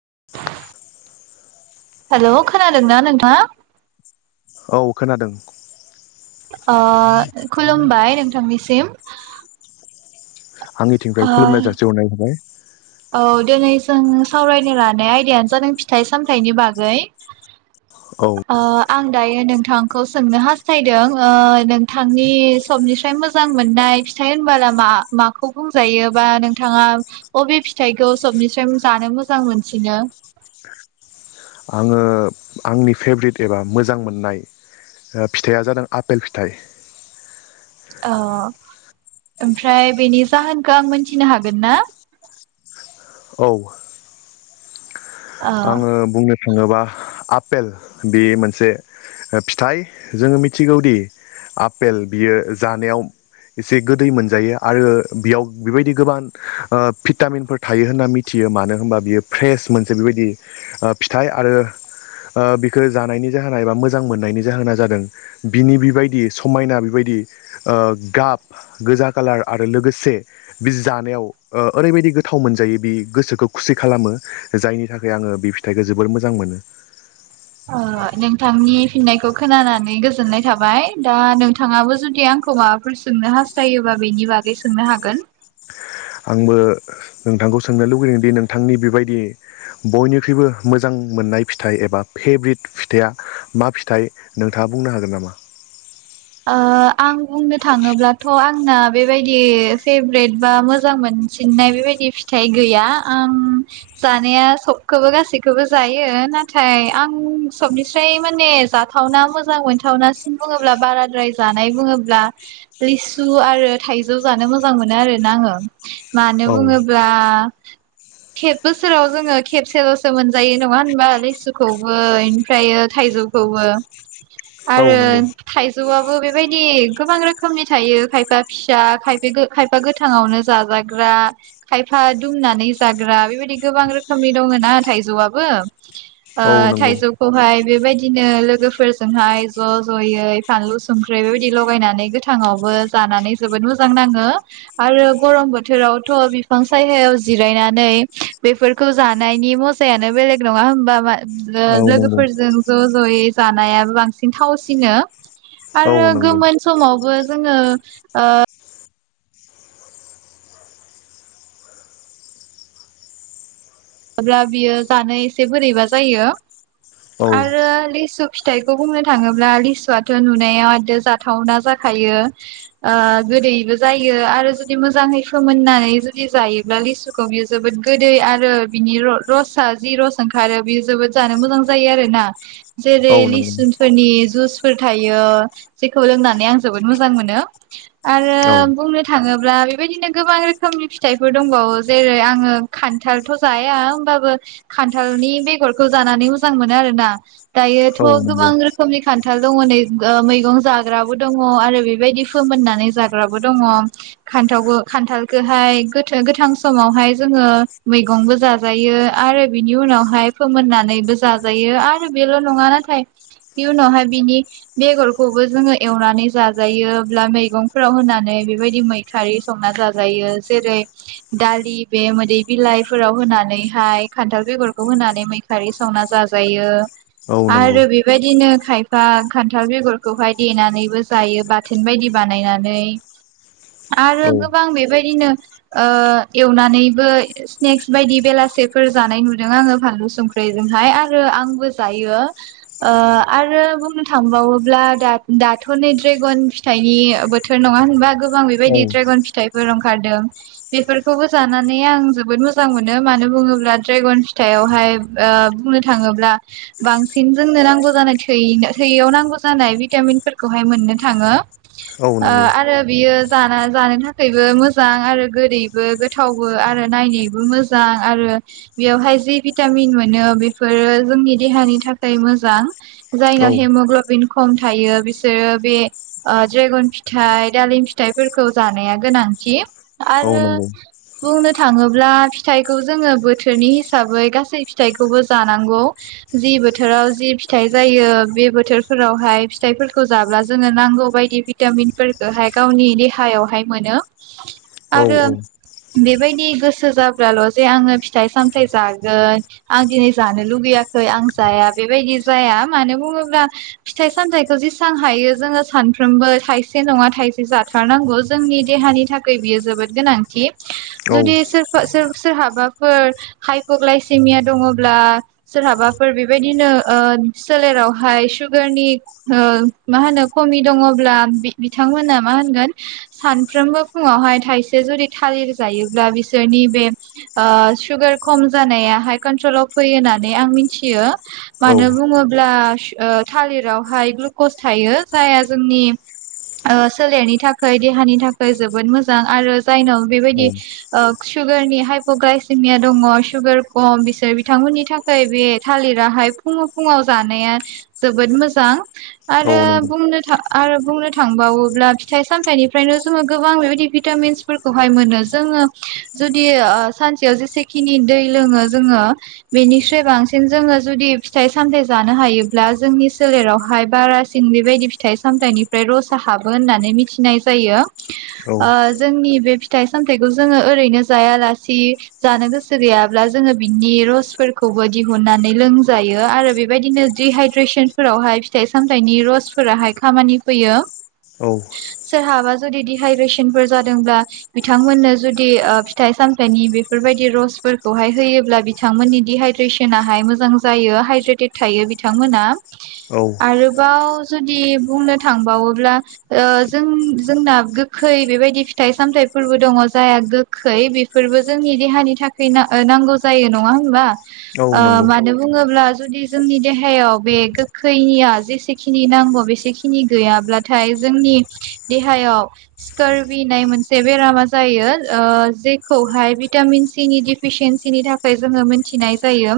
[inaudible] हेल' खोनादोंना नोंथाङा? औ खोनादों अ खुलुमबाय नोंथांनिसिम आंनिथिंफ्राय ओ खुलुमनाय जासिहरनाय थाबाय। औ दिनै जों सावरायनो लानाय आयदायानो जादों फिथाइ सामथायाइनि बागै औ आ आं दायो नोंथांखौ सोंनो हास्थायदों ओ नोंथांनि सबनिसाय मोजां मोननाय फि थाइ होनबोला मा माखौ बुंजायो बा नोंथाङा अबे फि थाइखौ सबनिफ्राय जानो मोजां मोनसिनो? आङो आंनि फेभ्रेट एबा मोजां मोननाय फिथाइया जादों आपेल फिथाइ औ ओमफ्राय बेनि जाहोनखौ आं मोनथिनो हागोन ना? औ ओ आङो बुंनो थाङोबा आपेल बे मोनसे ओ फिथाइ जोङो मिथिगौदि आपेल बियो जानायाव एसे गोदै मोनजायो आरो बेयाव बेबायदि गोबां ओ भिटामिनफोर थायो होनना मिथि यो मानो होनबा बियो फ्रेस मोनसे बेबायदि फिथाइ आरो ओ बिखौ जानायनि जाहोना एबा मोजां मोननायनि जाहोना जादों बिनि बेबायदि समायना बेबायदि ओ गाब गोजा कालार आरो लोगोसे बि जानायाव ओ ओरैबायदि गोथाव मोनजायो बि गोसोखौ खुसि खालामो जायनि था खाय आङो बे फिथाइखौ जोबोर मोजां मोनो ओ नोंथांनि फिननायखौ खोनानानै गोजोननाय थाबाय दा नोंथाङाबो जुदि आंखौ माबाफोर सोंनो हास्थायोबा बेनि बागै सोंनो हागोन आंबो नोंथांखौ सोंनो लुबैदों दि नोंथांनि बेबायदि बयनिख्रुइबो मोजां ओ मोननाय फिथाइ एबा फेभ्रेट फिथाइया मा फिथाइ नोंथाङा बुंनो हागोन नामा? [inaudible] ओ आं बुंनो थाङोब्लाथ' आंना बेबायदि फेभ्रेट बा मोजां मोन मोनसिननाय बेबायदि फिथाइ गैया ओम जानाया सबखौबो गासैखौबो जायो दा नाथाय आं सबनिफ्राय्र माने जाथावना मोजां मोनथावनासिन बुङोब्ला बारा द्राय जानाय बुङोब्ला लिसु आरो थाइजौ जानो मोजां मोनो आरोना आङो मानो औ बुङोब्ला खेब बोसोराव जोङो खेबसेल'सो मोनजायो नङा होनबा? लिसुखौबो इमफ्रायो थाइ जौखौबो औ आरो नंगौ थाइ जौवाबो बेबायदि गोबां रोखोमनि थायो खायफा फिसा खायफा गो खायफा गोथाङावनो जाजा जाग्रा खायफा दुमनानै जाग्रा बेबायदि गोबां रोखोमनि दङ ना थायजौवाबो ओ औ नंगौ थाइजौखौहाय बेबायदिनो लोगोफोरजोंहाय ज' ज'यै फानलु संख्रि बेबायदि लगायनानै गोथांङावबो जानानै जोबोद मोजां नांङो आरो गरम बोथोरावथ' बिफां सायहायाव जिरायनानै बेफोरखौ जानायनि मजायानो बेलेग नंङा होमबा? बा ओ औ नंगौ लोगोफोरजों ज' ज'यै जानायाबो बांसिन थावसिनो औ आरो नंगौ गोमोन समावबो जोंङो ओ ब्ला बियो जानो एसे बोरैबा जायो औ आरो लिसु फिथाइखौ बुंनो थांङोब्ला लिसुआथ' नुनायाव एद' जाथावना जाखायो ओ गोदैबो जायो आरो जुदि मोजांङै फोमोननानै जुदि जायोब्ला लिसुखौ बियो जोबोद गोदै आरो। बिनि र-रसा जि रस ओंखारो बेयो जोबोद जानो मोजां जायो आरो ना। जेरै औ लिसु नंगौ फोरनि जुइसफोर थायो जेखौ लोंनानै आं जोबोद मोजां मोनो। आरो औ बुंनो थांङो ब्ला बेबादिनो गोबां रोखोमनि फिथाइफोर दंबावो जेरै आंङो खान्थालथ' जाया होमबाबो खान्थालनि बेगरखौ जानानै मोजां मोनो आरोना। दायोथ' औ नंगौ गोबां रोखोमनि खान्था थाल दङ नै ओ मैगं जाग्राबो दङ आरो बेबायदि फोमोननानै जाग्राबो दङ। खान्थावखौ खान्थालखौहाय गोथ गोथां समावहाय जोंङो मै गंबो जाजायो आरो बिनि उनावहाय फोमोननानैबो जाजायो आरो बेल' नंङा नाथाय बे उनावहाय बिनि बेगरखौबो जोंङो एवनानै जाजायो अब्ला मैगंफोराव नानै बेबायदि मैखारि संनानै जाजायो जेरै दालि बे मोदै बिलाइ फोराव होनानैहाय खान्थाल बेगरखौ होनानै मैखारि संनानै जाजायो। औ नंगौ आरो बेबायदिनो खायफा खान्थाल बेगरखौहाय देनानैबो जायो बाथोन बायदि बानायनानै। आरो औ गोबां बेबायदिनो ओ एवनानैबो सिनेक्स बायदि बेलासेफोर जानाय नुदों आंङो फानलु संख्रिजोंहाय आरो आंबो जायो। ओ आरो बुंनो थांबावोब्ला दाथ' नै ड्रेगन फिथाइनि बोथोर नंङा होनबा गोबां औ बेबायदि द्रागन फिथाइफोर ओंखारदों बेफोरखौबो जानानै आं जोबोद मोजां मोजां मोनो मानो बुंङोब्ला ड्रेगन फिथाइावहाय ओ बुंनो थाङोब्ला बांसिन जों नांगौ जानाय थै थैयाव नांगौ जानाय भिटामिनफोरखौहाय मोननो थांङो। औ ओ नंगौ आरो बियो जाना जानो थाखायबो मोजां आरो गोदैबो गोथावबो आरो नायनो बो मोजां आरो बेयावहाय जि भिटामिन मोनो बेफोरो जोंनि देहानि थाखाय मोजां औ जायनाव हेमग्लबिन खम थायो बिसोरो बे ड्रेगन फिथाइ दालिम फिथाइफोरखौ जानाया गोनां थि औ आरो नंगौ बुंनो थांङोब्ला फिथाइखौ जोंङो बोथोरनि हिसाबै गासै फिथाइखौबो जानांगौ जि बोथोराव जि फिथाइ जायो बे बोथोरफोरावहाय फिथाइफोरखौ जाब्ला जोंङो नांगौ बायदि भिटामिनफोर हाय गावनि देहायावहाय मोनो औ आरो बेबायदि गोसो जा ब्लाल' जे आंङो फिथाइ सामथाय जागोन आं दिनै जानो लुुबैयाखै आं जाया बेबायदि जाया मानो बुंङोब्ला फिथाइ सामथाइखौ जेसां हायो जोंङो सानफ्रोमबो थाइसे नंङा थायसे जाथारनांगौ जोंनि देहानि थाखाय बियो जोबोद गोनांथि औ जुदि सोरबा सोर सोरहाबाफोर हाइप'ग्लायसेमिया दंङब्ला सोरहाबाफोर बेबायदिनो ओ सोलेरावहाय सुगारनि ओ मा होनो खमि दंङब्ला बि-बिथांमोना मा होनगोन सानफ्रोमबो फुंङावहाय थाइसे जुदि थालिर जायोब्ला बिसोरनि बे ओ सुगार खम जानायाहाय कन्ट्रलाव फैयो होननानै आं मिथियो। मानो औ बुंङोब्ला ओ थालिरावहाय ग्लुकस थायो जायहा जोंनि सोलेरनि थाखाय देहानि थाखाय जोबोद मोजां आरो जायनाव औ बेबायदि ओ सुगारनि हाइप'ग्लायसिमिया दंङ सुगार खम बिसोर बिथांमोननि थाखाय बे थालिराहाय फुं फुुं फुंआव जानाया जोबोद मोजां औ आरो नंगौ बुंनो थां आरो बुंनो थांबावोब्ला फिथाइ सामथाइनिफ्रायनो जोङो गोबां बेबायदि भिटामिनसफोरखौहाय मोनो। जोङो जुदि ओ सानसेयाव जेसेखिनि दै लोङो जोङो बेनिख्रुइ बांसिन जोङो जुदि फिथाइ सामथाइ जानो हायोब्ला जोंनि सोलेरावहाय बारासिन बेबायदि फिथाइ सामथाइनिफ्राय रसा हाबो होननानै मिथिनाय जायो। औ ओ जोंनि बे फिथाइ सामथाइखौ जोङो ओरैनो जायालासे जानो गोसो गैयाब्ला जोङो बिनि रसफोरखौबो दिहुननानै लोंजायो आरो बेबायदिनो दिहाइद्रेसन फोरावहाय फिथाइ सामथाइनि रसफोराहाय खामानि फैयो सोरहाबा जुदि दिहाइद्रेसनफोर जादोंब्ला बिथांमोननो जुदि फिथाइ साम नि बेफोरबायदि रसफोरखौहाय होयोब्ला बिथांमोननि दिडहाइद्रेसनाहाय मोजां जायो हाइड्रेट [unintelligible] थायो बिथांमोना आरोबाव जुदि बुंनो थांबावोब्ला ओ जों जोंना गोखै बेबायदि फिथाइ सामथाइफोरबो दङ जायहा गोखै फोरबो जोंनि देहानि थाखाय नांगौ जायो नङा होनबा औ नंगौ मानो बुङोब जुदि जोंनि देहायाव बे गोखैनिया जेसेखिनि नांगौ बेसेखिनि गैयाब्लाथ नाथाय जोंनि देहायाव स्कारबिनाय मोनसे बेरामा जायो। खौहाय भिटामिन सि नि डिफिसिन्सिनि थाखाय जोङो मिथिनाय जायो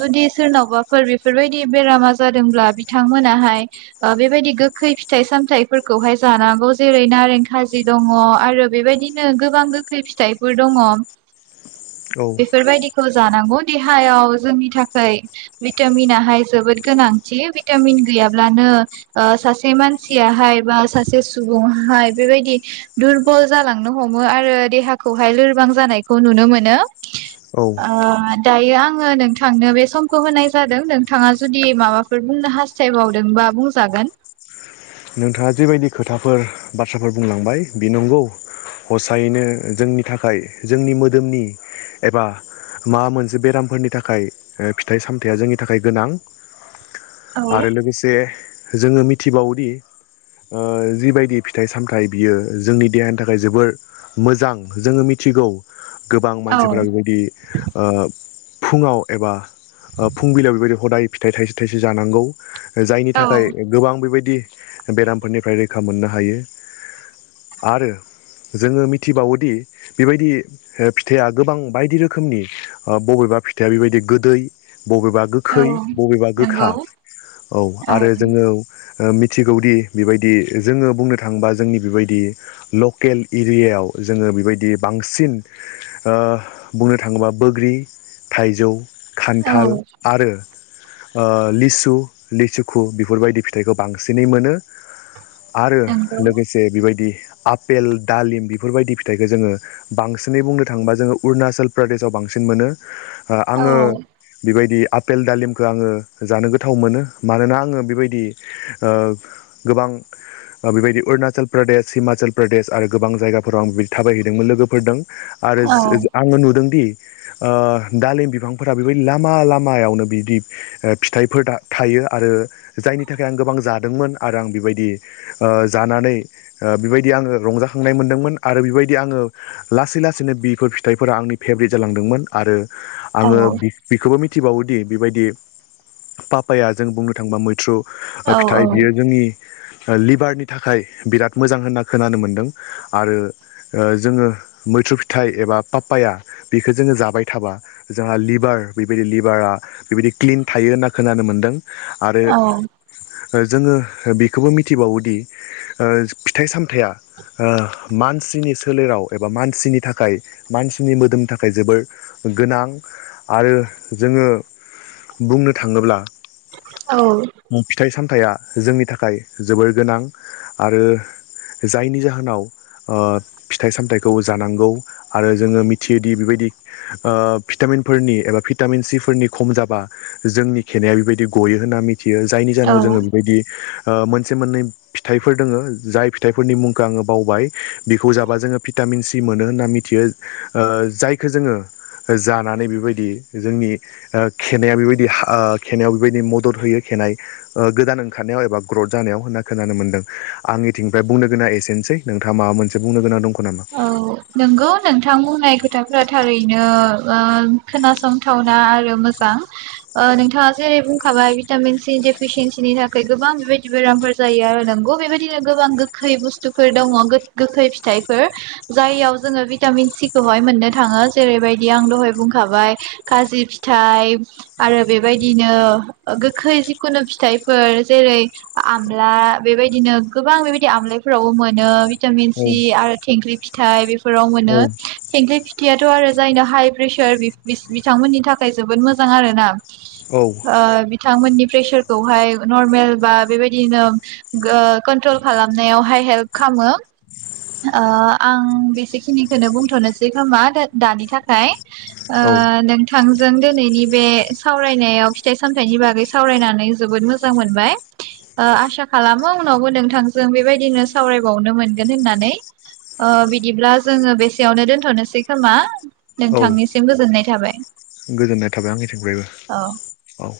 जुदि सोरनाव माबाफोर बेफोरबायदि बेरामा जादोंब्ला बिथांमोनाहाय बेबायदि गोखै फिथाइ सामथाइ फोरखौहाय जानांगौ जेरै नारें खाजि दङ आरो बेबायदिनो गोबां गोखै फिथाइ दङ औ बेफोरबायदि जानांगौ देहायाव जोंनि थाखाय भिटामिनाहाय जोबोद गोनांथि भिटामिन गैयाब्लानो सासे मानसियाहाय बा सासे सुबुङाहाय बेबायदि दुरबल जालांनो हमो आरो देहा खौहाय लोरबां जानायखौ नुनो मोनो औ दायो आङो नोंथांनो बे समखौ होनाय जादों नोंथाङा जुदि माबाफोर बुंनो हास्थायबावदोंबा बाबु जागोन नोंथाङा जिेबायदि खोथाफोर बाथ्राफोर बुंलांबाय रम हसायैनो जोंनि थाखाय जोंनि मोदोमनि एबा माबा मोनसे बेरामफोरनि थाखाय फिथाइ सामथायाइया जोंनि थाखाय गोनां। औ आरो लोगोसे जोङो मिथिबावोदि [inaudible] जिबायदि फिथाइ सामथाइ बियो जोंनि देहानि थाखाय जोबोर मोजां। जोङो मिथिगौ गोबां औ मानसिफोरा बेबायदि ओ फुङाव एबा फुंबिलियाव बेबायदि हदाय फिथाइ थाइसे थाइसे जानांगौ जायनि थाखाय गोबां बेबायदि बेरामफोरनिफ्राय रैखा मोननो हायो आरो जोङो मिथिबावोदि बेबायदि फिथाइया गोबां बायदि रोखोमनि बबेबा बिा फिथाइया बेबायदि गोदै बबेबा औ गोखै बबेबा गोखा नंगौ औ आरो जोङो मिथिगौदि बेबायदि जोङो बुंनो थाङोबा जोंनि बेबायदि लकेल एरियायाव जोङो बेबायदि बांसिन बुंनो थाङोबा बोग्रि थाइजौ औ खान्थाल आरो लिसु लिसुखु बेफोरबायदि फिथाइखौ बांसिनै मोनो। आरो नंगौ लोगोसे बेबायदि आफेल दालिम बेफोरबायदि फिथाइखौ जोङो बांसिनै बुंनो थाङोबा जोङो अरुणाचल प्रदेशआव बांसिन बांसिन मोनो औ आङो बेबायदि आफपेल दालिमखौ आङो जानो गोथाव मोनो मानोना आङो बेबायदि गोबां बेबायदि अरुणाचल प्रदेश हिमाचल प्रदेश आरो गोबां जायगाफोराव आं बेबायदि थाबायहैदोंमोन लोगोफोरजों आरो औ आङो नुदोंदि दालिम बिफांफोरा बेबायदि लामा लामायावनो बिदि फिथाइफोर थायो आरो जायनि थाखाय आं गोबां जादोंमोन आरो आं बेबायदि जानानै बेबायदि आङो रंजाखांनाय मोनदोंमोन आरो बेबायदि आङो लासै लासैनो बिफोर फिथाइफोरा आंनि फेभरेट जालांदोंमोन आरो औ आङो बेखौबो मिथि मिथिबावोदि बेबायदि पापाया जों बुंनो थांओबा मैथ्रु औ नाथाय बियो औ जोंनि लिभारनि थाखाय बिराद मोजां होनना खोनानो मोनदों आरो जोङो मैथ्रु फिथाइ एबा पाप्पाया बेखौ जोङो जाबाय थाबा जोंहा लिभार बेबायदि लिभारा बेबायदि क्लिन थायो होनना खोनानो मोनदों आरो औ जोङो बेखौबो मिथिबावोदि फिथाइ सामथाइा मानसिनि सोलेराव एबा मानसिनि थाखाय मानसिनि मोदोमनि थाखाय जोबोर गोनां आरो जोङो बुंनो थाङोब्ला औ थाया जोंनि थाखाय जोबोर गोनां आरो जायनि जाहोनाव फिथाइ सामथाइखौ जानांगौ आरो जोङो मिथियोदि बेबायदि भिटामिन फोरनि एबा भिटामिन सि फोरनि खम जाबा जोंनि खेनाया बेबायदि गयो होननानै मिथि थियो जायनि औ जाहोनाव जोङो बेबायदि मोनसे मोननै फिथाइफोर दोङो जाय फिथाइफोरनि मुंखौ आङो बावबाय बिखौ जाबा जोङो फिथा टामिन सि मोनो होन्ना मिथियो जायखौो जोङो जानानै बेबायदि जोंनि खनाया बेबायदि खनायायाव बेबायदि मदद होयो ननाय गोदान ओंखारनायाव एबा ग्रथ जानायाव होनना खोनानो मोनदों आंनिथिंनिफ्राय बुंनो गोनां एसेनोसै नोंथा मा मोनसे बुंनो गोनां दं' नामा? औ नंगौ नोंथां बुंनाय खोथाफोरा थारैनो खोनासंथावना आरो मोजां नोंथाङा जेरै बुंखाबाय भिटामिन सि डेफिसियेन्सिनि थाखाय गोबां बेबायदि बेरामफोर जायो आरो नोंगौ बेबायदिनो गोबां गोखै बुस्थुफोर दङ गोखै फिथाइफोर जाययाव जोङो भिटामिन सिखौहाय मोननो थाङो जेरैबायदि आं दहाय बुंखाबाय खाजि फिथाय फिथाइ आरो बेबायदिनो गोखै जिखुनु फिथाइफोर जेरै आमला बेबायदिनो गोबां बेबायदि आमलाय फोरावबो मोनो। भिटामिन औ सि आरो थेंख्लि फिथाइ बेफोराव मोनो औ थेंख्लि फिथाइ आथ' आरो जायनो हाइ प्रेसार बिथांमोननि थाखाय जोबोद मोजां आर ना। ओ बिथांमोननि प्रेसारखौहाय नरमेल बा बेबायदिनो कन्ट्रल खालामनायावहाय हेल्प खालाम मो। ओ आं बेसेखिनिखौनो बुंथ'नोसै खोमा दानि थाखाय। ओ औ नोंथां थांजों दिनैनि बे सावरायनायाव फिथाइ सामथाइनि बागै सावरायनानै जोबोद मोजां मोनबाय। ओ आसा खालामो उनावबो नोंथांजों बेबायदिनो सावरायबावनो मोनगोन होननानै। नै बिदिब्ला जोङो बेसेयावनो दोनथ'नोसै खोमा। औ नोंथांनिसिम गोजोननाय थाबाय। गोजोननाय थाबाय आंनिथिंफ्रायबो औ औ।